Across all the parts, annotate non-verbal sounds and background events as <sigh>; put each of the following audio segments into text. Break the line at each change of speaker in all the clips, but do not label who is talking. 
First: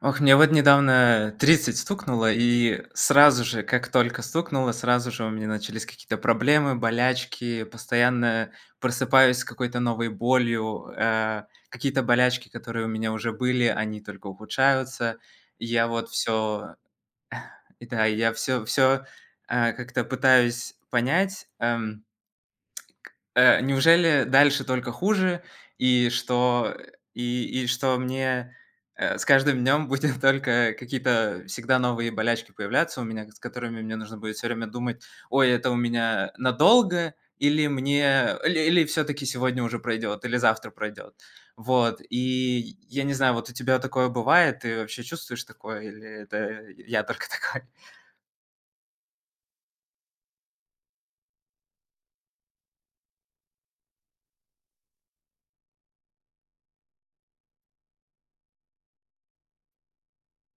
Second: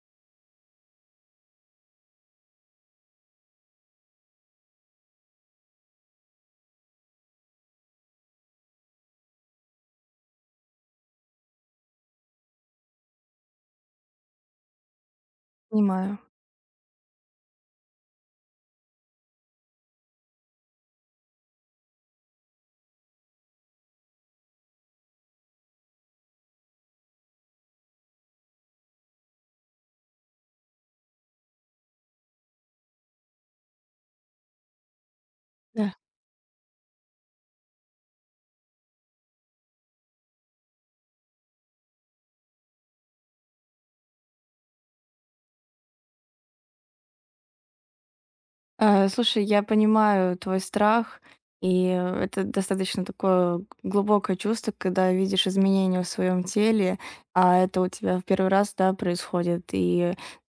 Ох, мне вот недавно 30 стукнуло, и сразу же, как только стукнуло, сразу же у меня начались какие-то проблемы, болячки, постоянно просыпаюсь с какой-то новой болью, какие-то болячки, которые у меня уже были, они только ухудшаются. И я вот
Понимаю.
все, да, я все как-то пытаюсь понять. Неужели дальше только хуже, и что и что мне, с каждым днем будет <laughs> только какие-то всегда новые болячки появляться у меня, с которыми мне нужно будет все время думать: «Ой, это у
Да.
меня надолго или мне или всё-таки сегодня уже пройдет, или завтра пройдет?» Вот, и я не знаю, вот у тебя такое бывает? Ты вообще чувствуешь такое или это я только <laughs> такой?
Слушай, я понимаю твой страх, и это достаточно такое глубокое чувство, когда видишь изменения в своем теле, а это у тебя в первый раз, да, происходит. И,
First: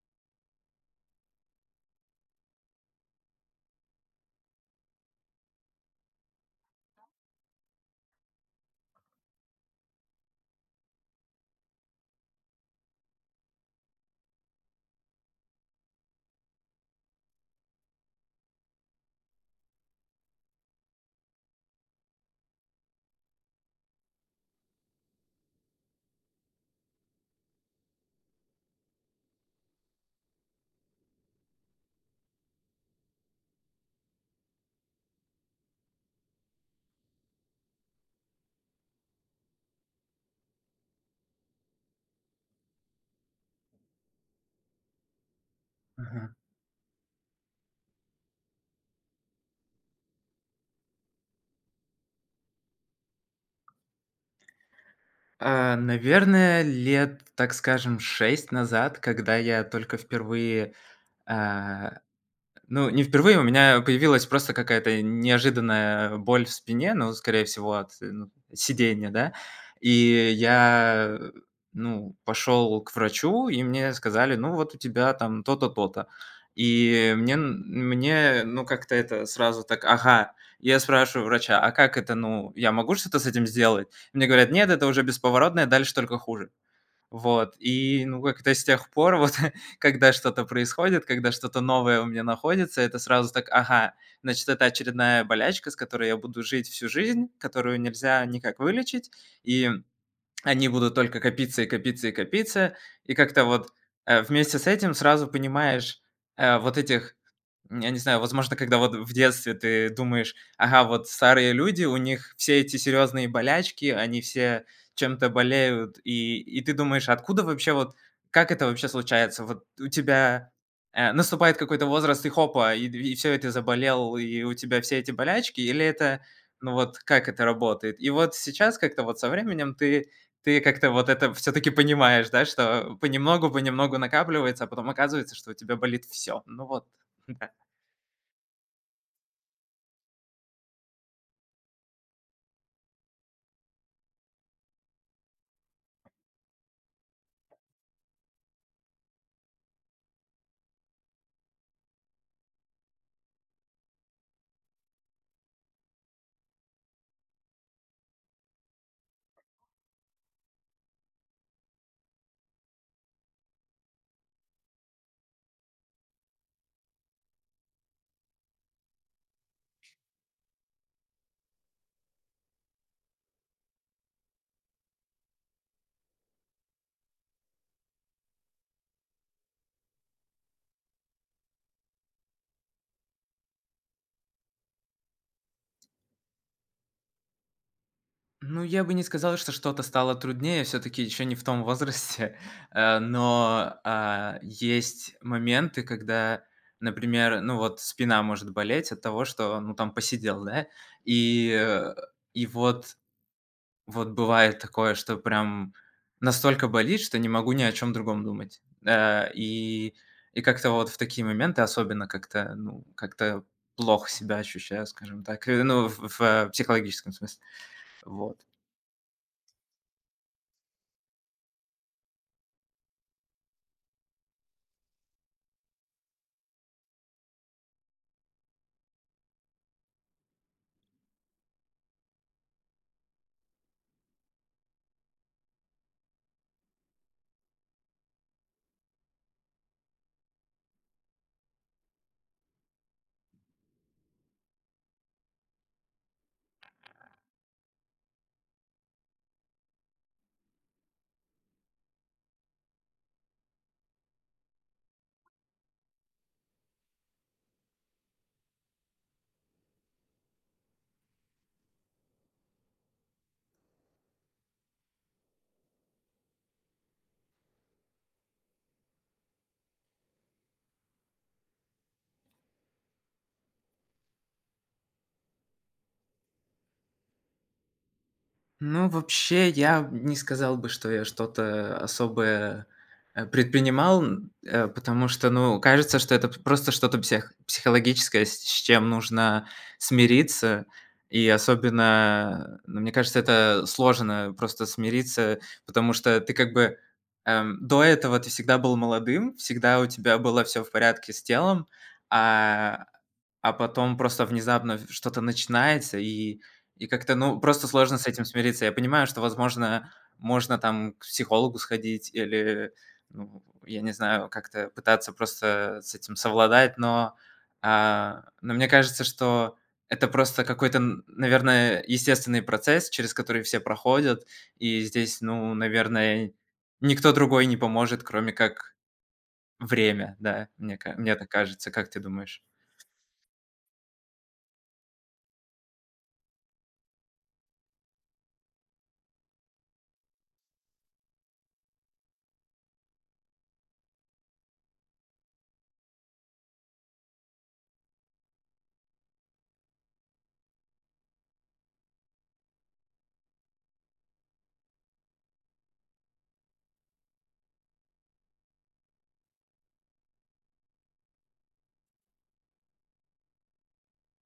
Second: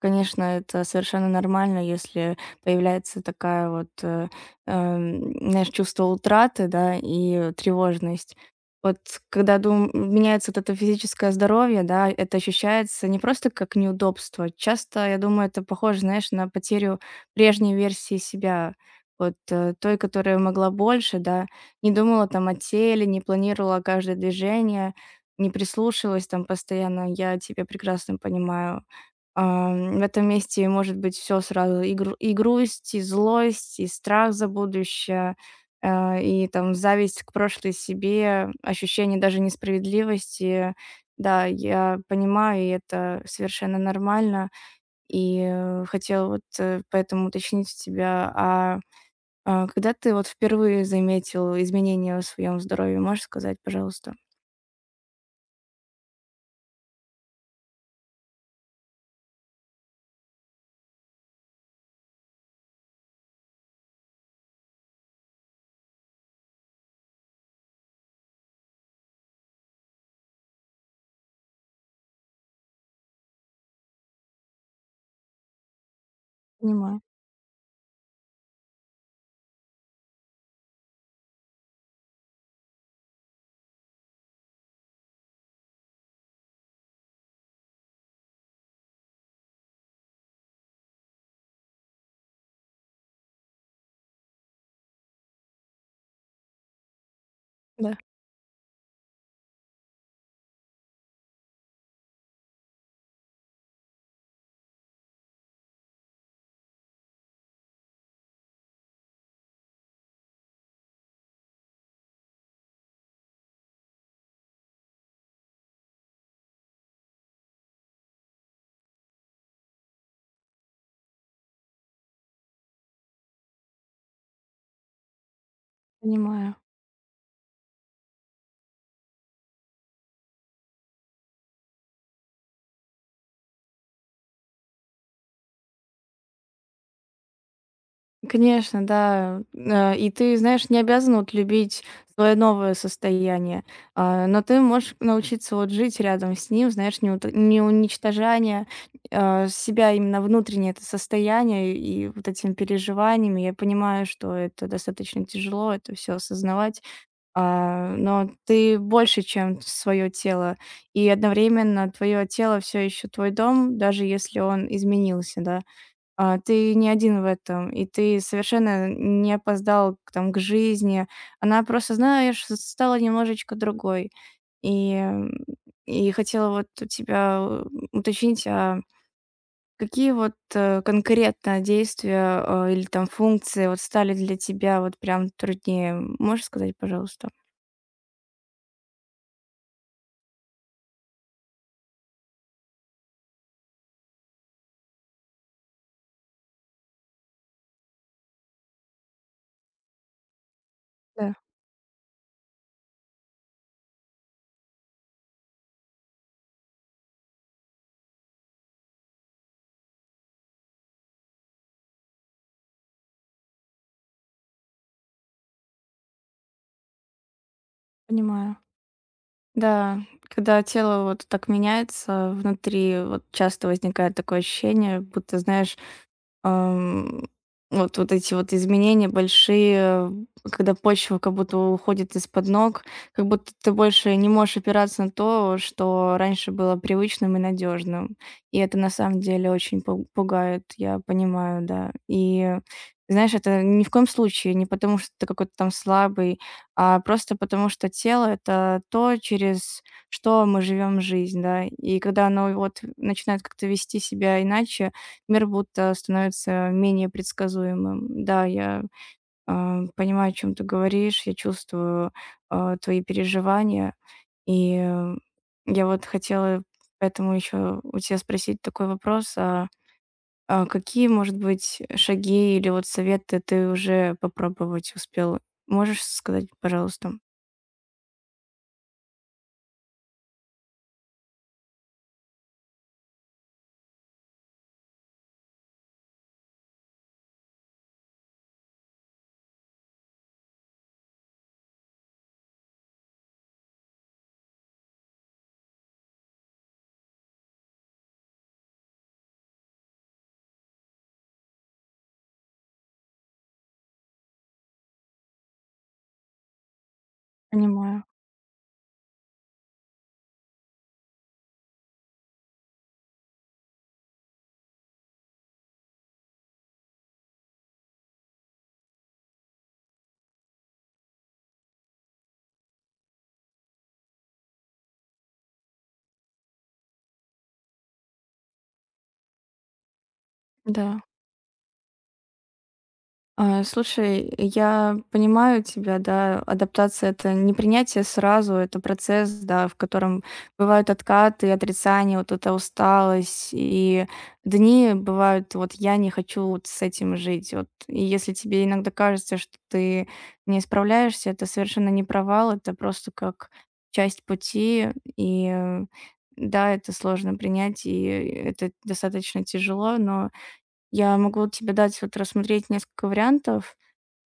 конечно, это совершенно нормально, если появляется такая вот, знаешь, чувство утраты, да, и тревожность. Вот когда дум меняется вот это физическое здоровье, да, это ощущается не просто как неудобство. Часто, я думаю, это похоже, знаешь, на потерю прежней версии себя, вот, той, которая могла больше, да. Не думала там о теле, не планировала каждое движение, не прислушивалась там постоянно. Я тебя прекрасно понимаю. В этом месте может быть все сразу: и грусть, и злость, и страх за будущее, и там зависть к прошлой себе, ощущение даже несправедливости. Да, я понимаю, и это совершенно нормально. И, хотела вот, поэтому уточнить у тебя, когда ты вот впервые заметил изменения в своем здоровье, можешь сказать, пожалуйста?
А, наверное, лет, так скажем, 6 назад, когда я только впервые, а ну, не впервые у меня появилась просто какая-то неожиданная боль в спине, ну, скорее всего, от, ну, сидения, да. И я, э, ну, пошел к врачу, и мне сказали: «Ну, вот у тебя там то-то, то-то».
Понимаю,
И мне, ну, как-то это сразу так: «Ага». Я спрашиваю врача: «А как это, ну, я могу что-то с этим сделать?» Мне говорят: «Нет, это уже бесповоротное, дальше только хуже». Вот, и, ну, как-то с тех пор вот, <laughs> когда что-то происходит, когда что-то новое у меня находится, это сразу так: «Ага, значит, это очередная болячка, с которой я буду жить всю жизнь, которую
да,
нельзя никак вылечить». И они будут только копиться и копиться и копиться. И как-то вот, вместе с этим сразу понимаешь, э, вот этих, я не знаю, возможно, когда вот в детстве ты думаешь: «Ага, вот старые люди, у них все эти серьезные болячки, они все чем-то болеют». И ты думаешь: «Откуда вообще вот, как это вообще случается?» Вот у тебя, наступает какой-то возраст и хопа, и всё, и заболел, и у тебя все эти болячки, или это,
понимаю.
ну вот как это работает? И вот сейчас как-то вот со временем ты как-то вот это все таки понимаешь, да, что понемногу-понемногу накапливается, а потом оказывается, что у тебя болит все. Ну вот, <laughs> да.
Конечно, да. И ты, знаешь, не обязан вот любить свое новое состояние, но ты можешь научиться вот жить рядом с ним, знаешь, не уничтожая, себя именно внутреннее это состояние и вот этими переживаниями. Я понимаю, что это достаточно тяжело, это все осознавать. Но ты больше, чем свое тело. И одновременно твое тело все еще твой дом, даже если он изменился, да. Ты не один в этом, и ты совершенно не опоздал к жизни. Она просто, знаешь, стала немножечко другой. И, м, и хотела вот у тебя уточнить, а какие вот конкретно действия или там функции вот стали для тебя вот прям труднее? Можешь сказать, пожалуйста?
Ну, я бы не сказал, что что-то стало труднее, все таки еще не в том возрасте, <laughs> но, есть моменты, когда, например, ну вот спина может болеть от того, что, ну, там посидел, да,
Да,
и, и вот Вот бывает такое, что прям настолько болит, что не могу ни о чем другом думать. И как-то вот в такие моменты особенно как-то, ну, как-то плохо себя ощущаю, скажем так, ну, в психологическом смысле. Вот.
понимаю. Да, когда тело вот так меняется, внутри вот часто возникает такое ощущение, будто, знаешь, Ам, вот эти вот изменения большие, когда почва как будто уходит из-под ног, как будто ты больше не можешь опираться на то, что раньше было привычным и надежным. И это на самом деле очень пугает, я понимаю, да. И знаешь, это ни в коем случае не потому, что ты какой-то там слабый, а просто потому, что тело— это то, через что мы живем жизнь, да. И когда оно вот начинает как-то вести себя иначе, мир будто становится менее предсказуемым. Да, понимаю, о чем ты говоришь, я чувствую, твои переживания. И, я вот хотела поэтому еще у тебя спросить такой вопрос: какие, может быть, шаги или вот советы ты уже попробовать успел? Можешь сказать, пожалуйста?
Ну, вообще, я не сказал бы, что я что-то особое, предпринимал, потому что, ну, кажется, что это п просто что-то психологическое, с чем нужно смириться. И особенно, ну, мне кажется, это сложно просто смириться, потому что ты как бы, до этого ты всегда был молодым, всегда у тебя было все в порядке с телом, а, а потом просто внезапно что-то начинается, и как-то, ну, просто сложно
Понимаю,
с этим смириться. Я понимаю, что, возможно, можно там к психологу сходить или, ну, я не знаю, как-то пытаться просто с этим совладать, но, но мне кажется, что это просто какой-то, наверное, естественный процесс, через который все проходят, и здесь, ну, наверное, никто другой не поможет, кроме как время, да, мне,
да.
мне так кажется. Как ты думаешь?
Слушай, я понимаю тебя, да, адаптация- это не принятие сразу, это процесс, да, в котором бывают откаты, отрицания, вот эта усталость, и дни бывают, вот я не хочу вот с этим жить. Вот, и если тебе иногда кажется, что ты не справляешься, это совершенно не провал, это просто как часть пути, и да, это сложно принять, и это достаточно тяжело, но я могу вот тебе дать вот рассмотреть несколько вариантов,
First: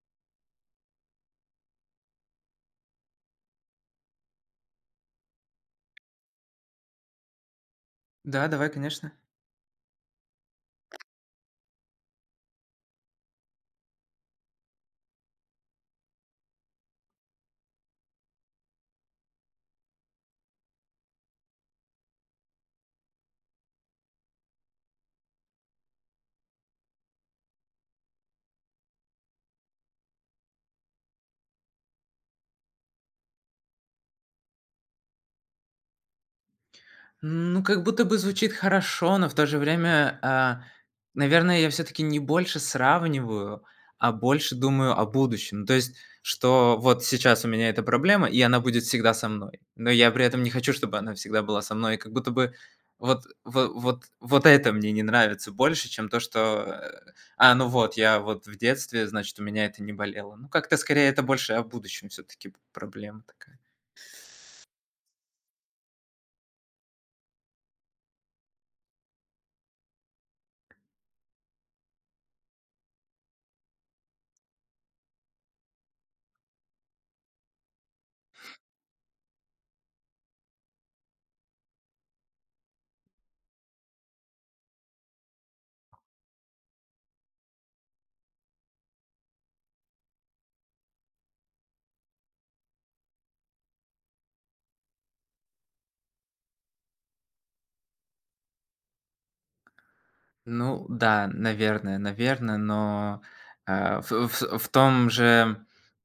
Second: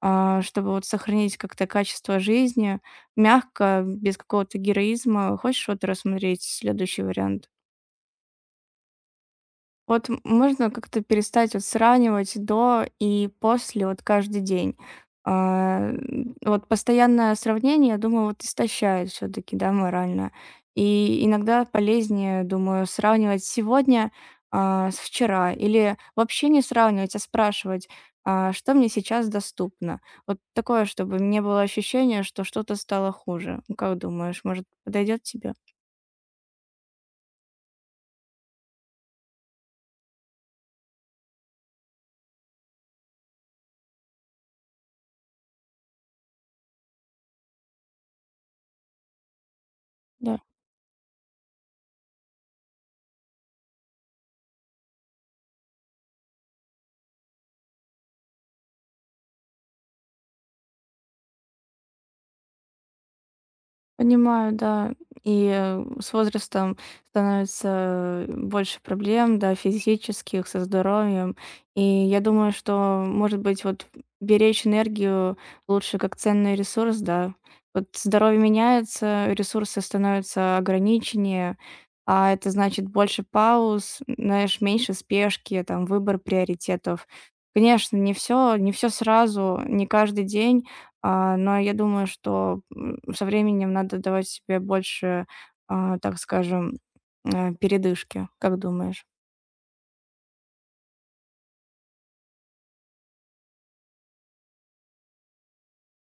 чтобы вот сохранить как-то качество жизни мягко, без какого-то героизма. Хочешь вот рассмотреть следующий вариант?
Да, давай, конечно.
Вот можно как-то перестать вот сравнивать до и после вот каждый день. Вот постоянное сравнение, я думаю, вот истощает все таки да, морально. И иногда полезнее, думаю, сравнивать сегодня, с вчера или вообще не сравнивать, а спрашивать, что мне сейчас доступно. Вот такое, чтобы не было ощущения, что что-то стало хуже. Ну, как думаешь, может, подойдет тебе?
Ну, как будто бы звучит хорошо, но в то же время, наверное, я все-таки не больше сравниваю, а больше думаю о будущем. То есть, что вот сейчас у меня эта проблема, и она будет всегда со мной. Но я при
Да.
этом не хочу, чтобы она всегда была со мной. Как будто бы вот, это мне не нравится больше, чем то, что. А, ну вот, я вот в детстве, значит, у меня это не болело. Ну, как-то скорее это больше о будущем все-таки проблема такая.
Понимаю, да. И с возрастом становится больше проблем, да, физических, со здоровьем. И я думаю, что, может быть, вот беречь энергию лучше как ценный ресурс, да. Вот здоровье меняется, ресурсы становятся ограниченнее, а это значит больше пауз, знаешь, меньше спешки, там, выбор приоритетов. Конечно, не все, не все сразу, не каждый день, но я думаю, что, со временем надо давать себе больше, так скажем, передышки. Как думаешь?
Ну да, наверное, наверное, но, в том же,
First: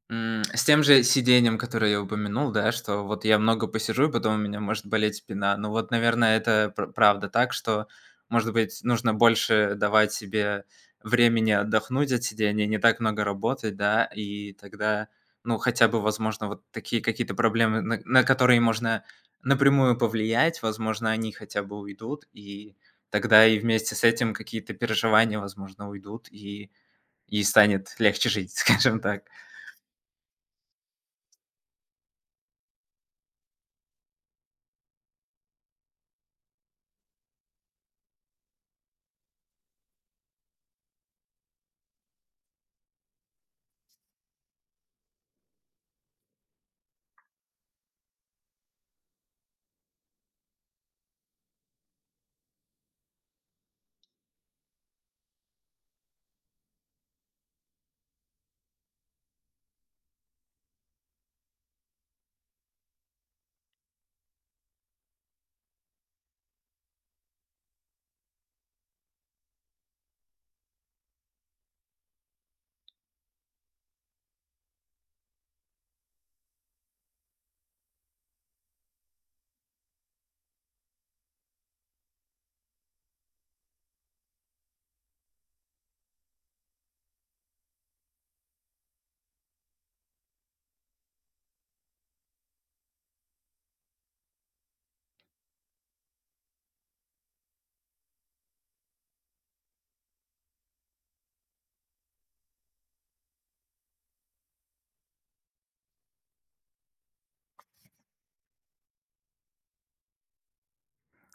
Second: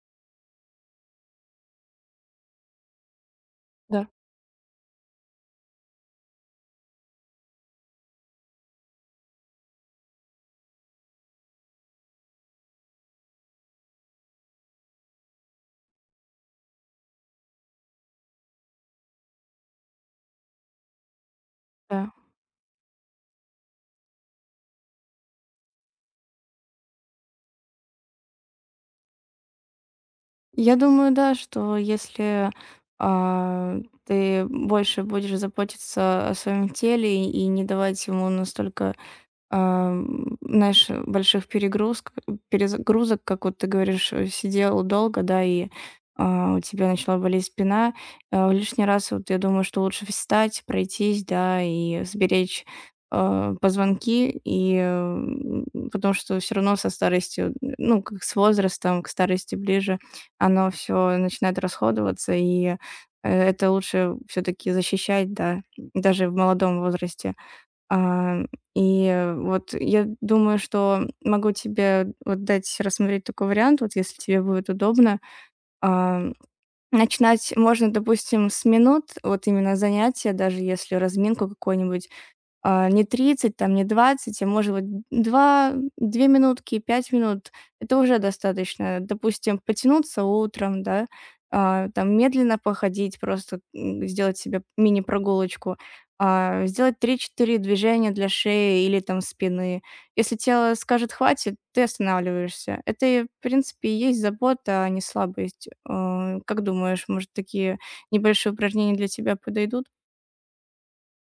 с тем же сидением, которое я упомянул, да, что вот я много
Да.
посижу, и потом у меня может болеть спина. Ну вот, наверное, это пр правда так, что, может быть, нужно больше давать себе времени отдохнуть от сидения, не так много работать, да, и тогда, ну, хотя бы, возможно, вот такие какие-то проблемы, на которые можно напрямую повлиять, возможно, они хотя бы
Да.
уйдут, и тогда и вместе с этим какие-то переживания, возможно, уйдут, и станет легче жить, <laughs> скажем так.
Я думаю, да, что если, а, ты больше будешь заботиться о своем теле и не давать ему настолько, знаешь, больших перегрузок, перезагрузок, как вот ты говоришь, сидел долго, да, и, у тебя начала болеть спина. Лишний раз, вот я думаю, что лучше встать, пройтись, да, и сберечь, позвонки, и, потому что все равно со старостью, ну, как с возрастом, к старости ближе оно все начинает расходоваться, и, это лучше все таки защищать, да, даже в молодом возрасте. А, и вот я думаю, что могу тебе вот дать рассмотреть такой вариант, вот если тебе будет удобно. А, начинать можно, допустим, с минут, вот именно занятия, даже если разминку какую-нибудь не 30 там, не 20, а может быть 2 2 минутки, 5 минут. Это уже достаточно. Допустим, потянуться утром, да, там медленно походить, просто, сделать себе мини-прогулочку, сделать три-четыре движения для шеи или там спины. Если тело скажет "хватит", ты останавливаешься. Это, и в принципе, и есть забота, а не слабость. Как думаешь, может, такие небольшие упражнения для тебя подойдут?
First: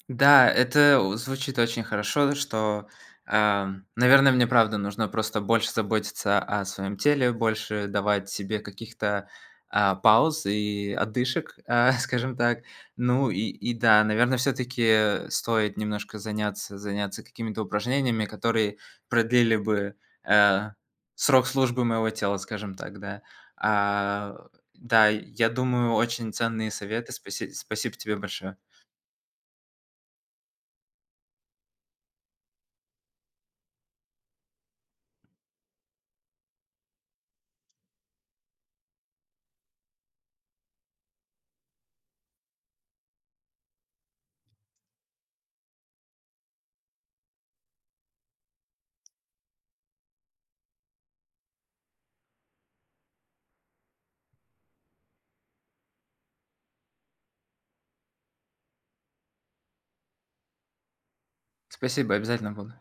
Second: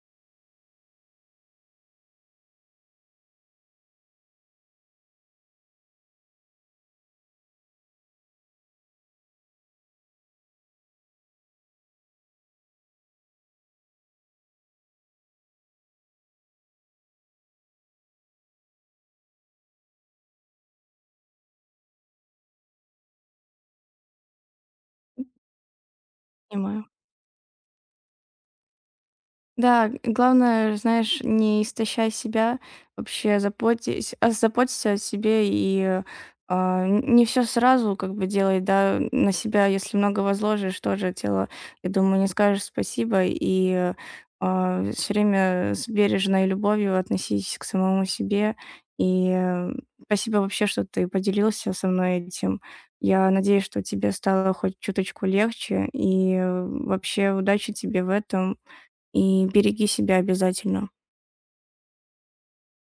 Да, это у звучит очень хорошо, что, наверное, мне правда нужно просто больше заботиться о своем теле, больше давать себе каких-то, пауз и отдышек, <laughs> скажем так. Ну и да, наверное, все таки стоит немножко заняться какими-то упражнениями, которые продлили бы, э, срок службы моего тела, скажем так, да. А, да, я думаю, очень ценные
Понимаю.
советы. Спасибо тебе большое.
Да, г главное, знаешь, не истощай себя, вообще заботься о себе и, а, н не все сразу как бы делай, да, на себя. Если много возложишь, тоже тело, я думаю, не скажешь спасибо. И, все время с бережной любовью относись к самому себе. И, спасибо вообще, что ты поделился со мной этим. Я надеюсь, что тебе стало хоть чуточку легче. И вообще удачи тебе в этом. И береги себя обязательно.
Спасибо, обязательно буду.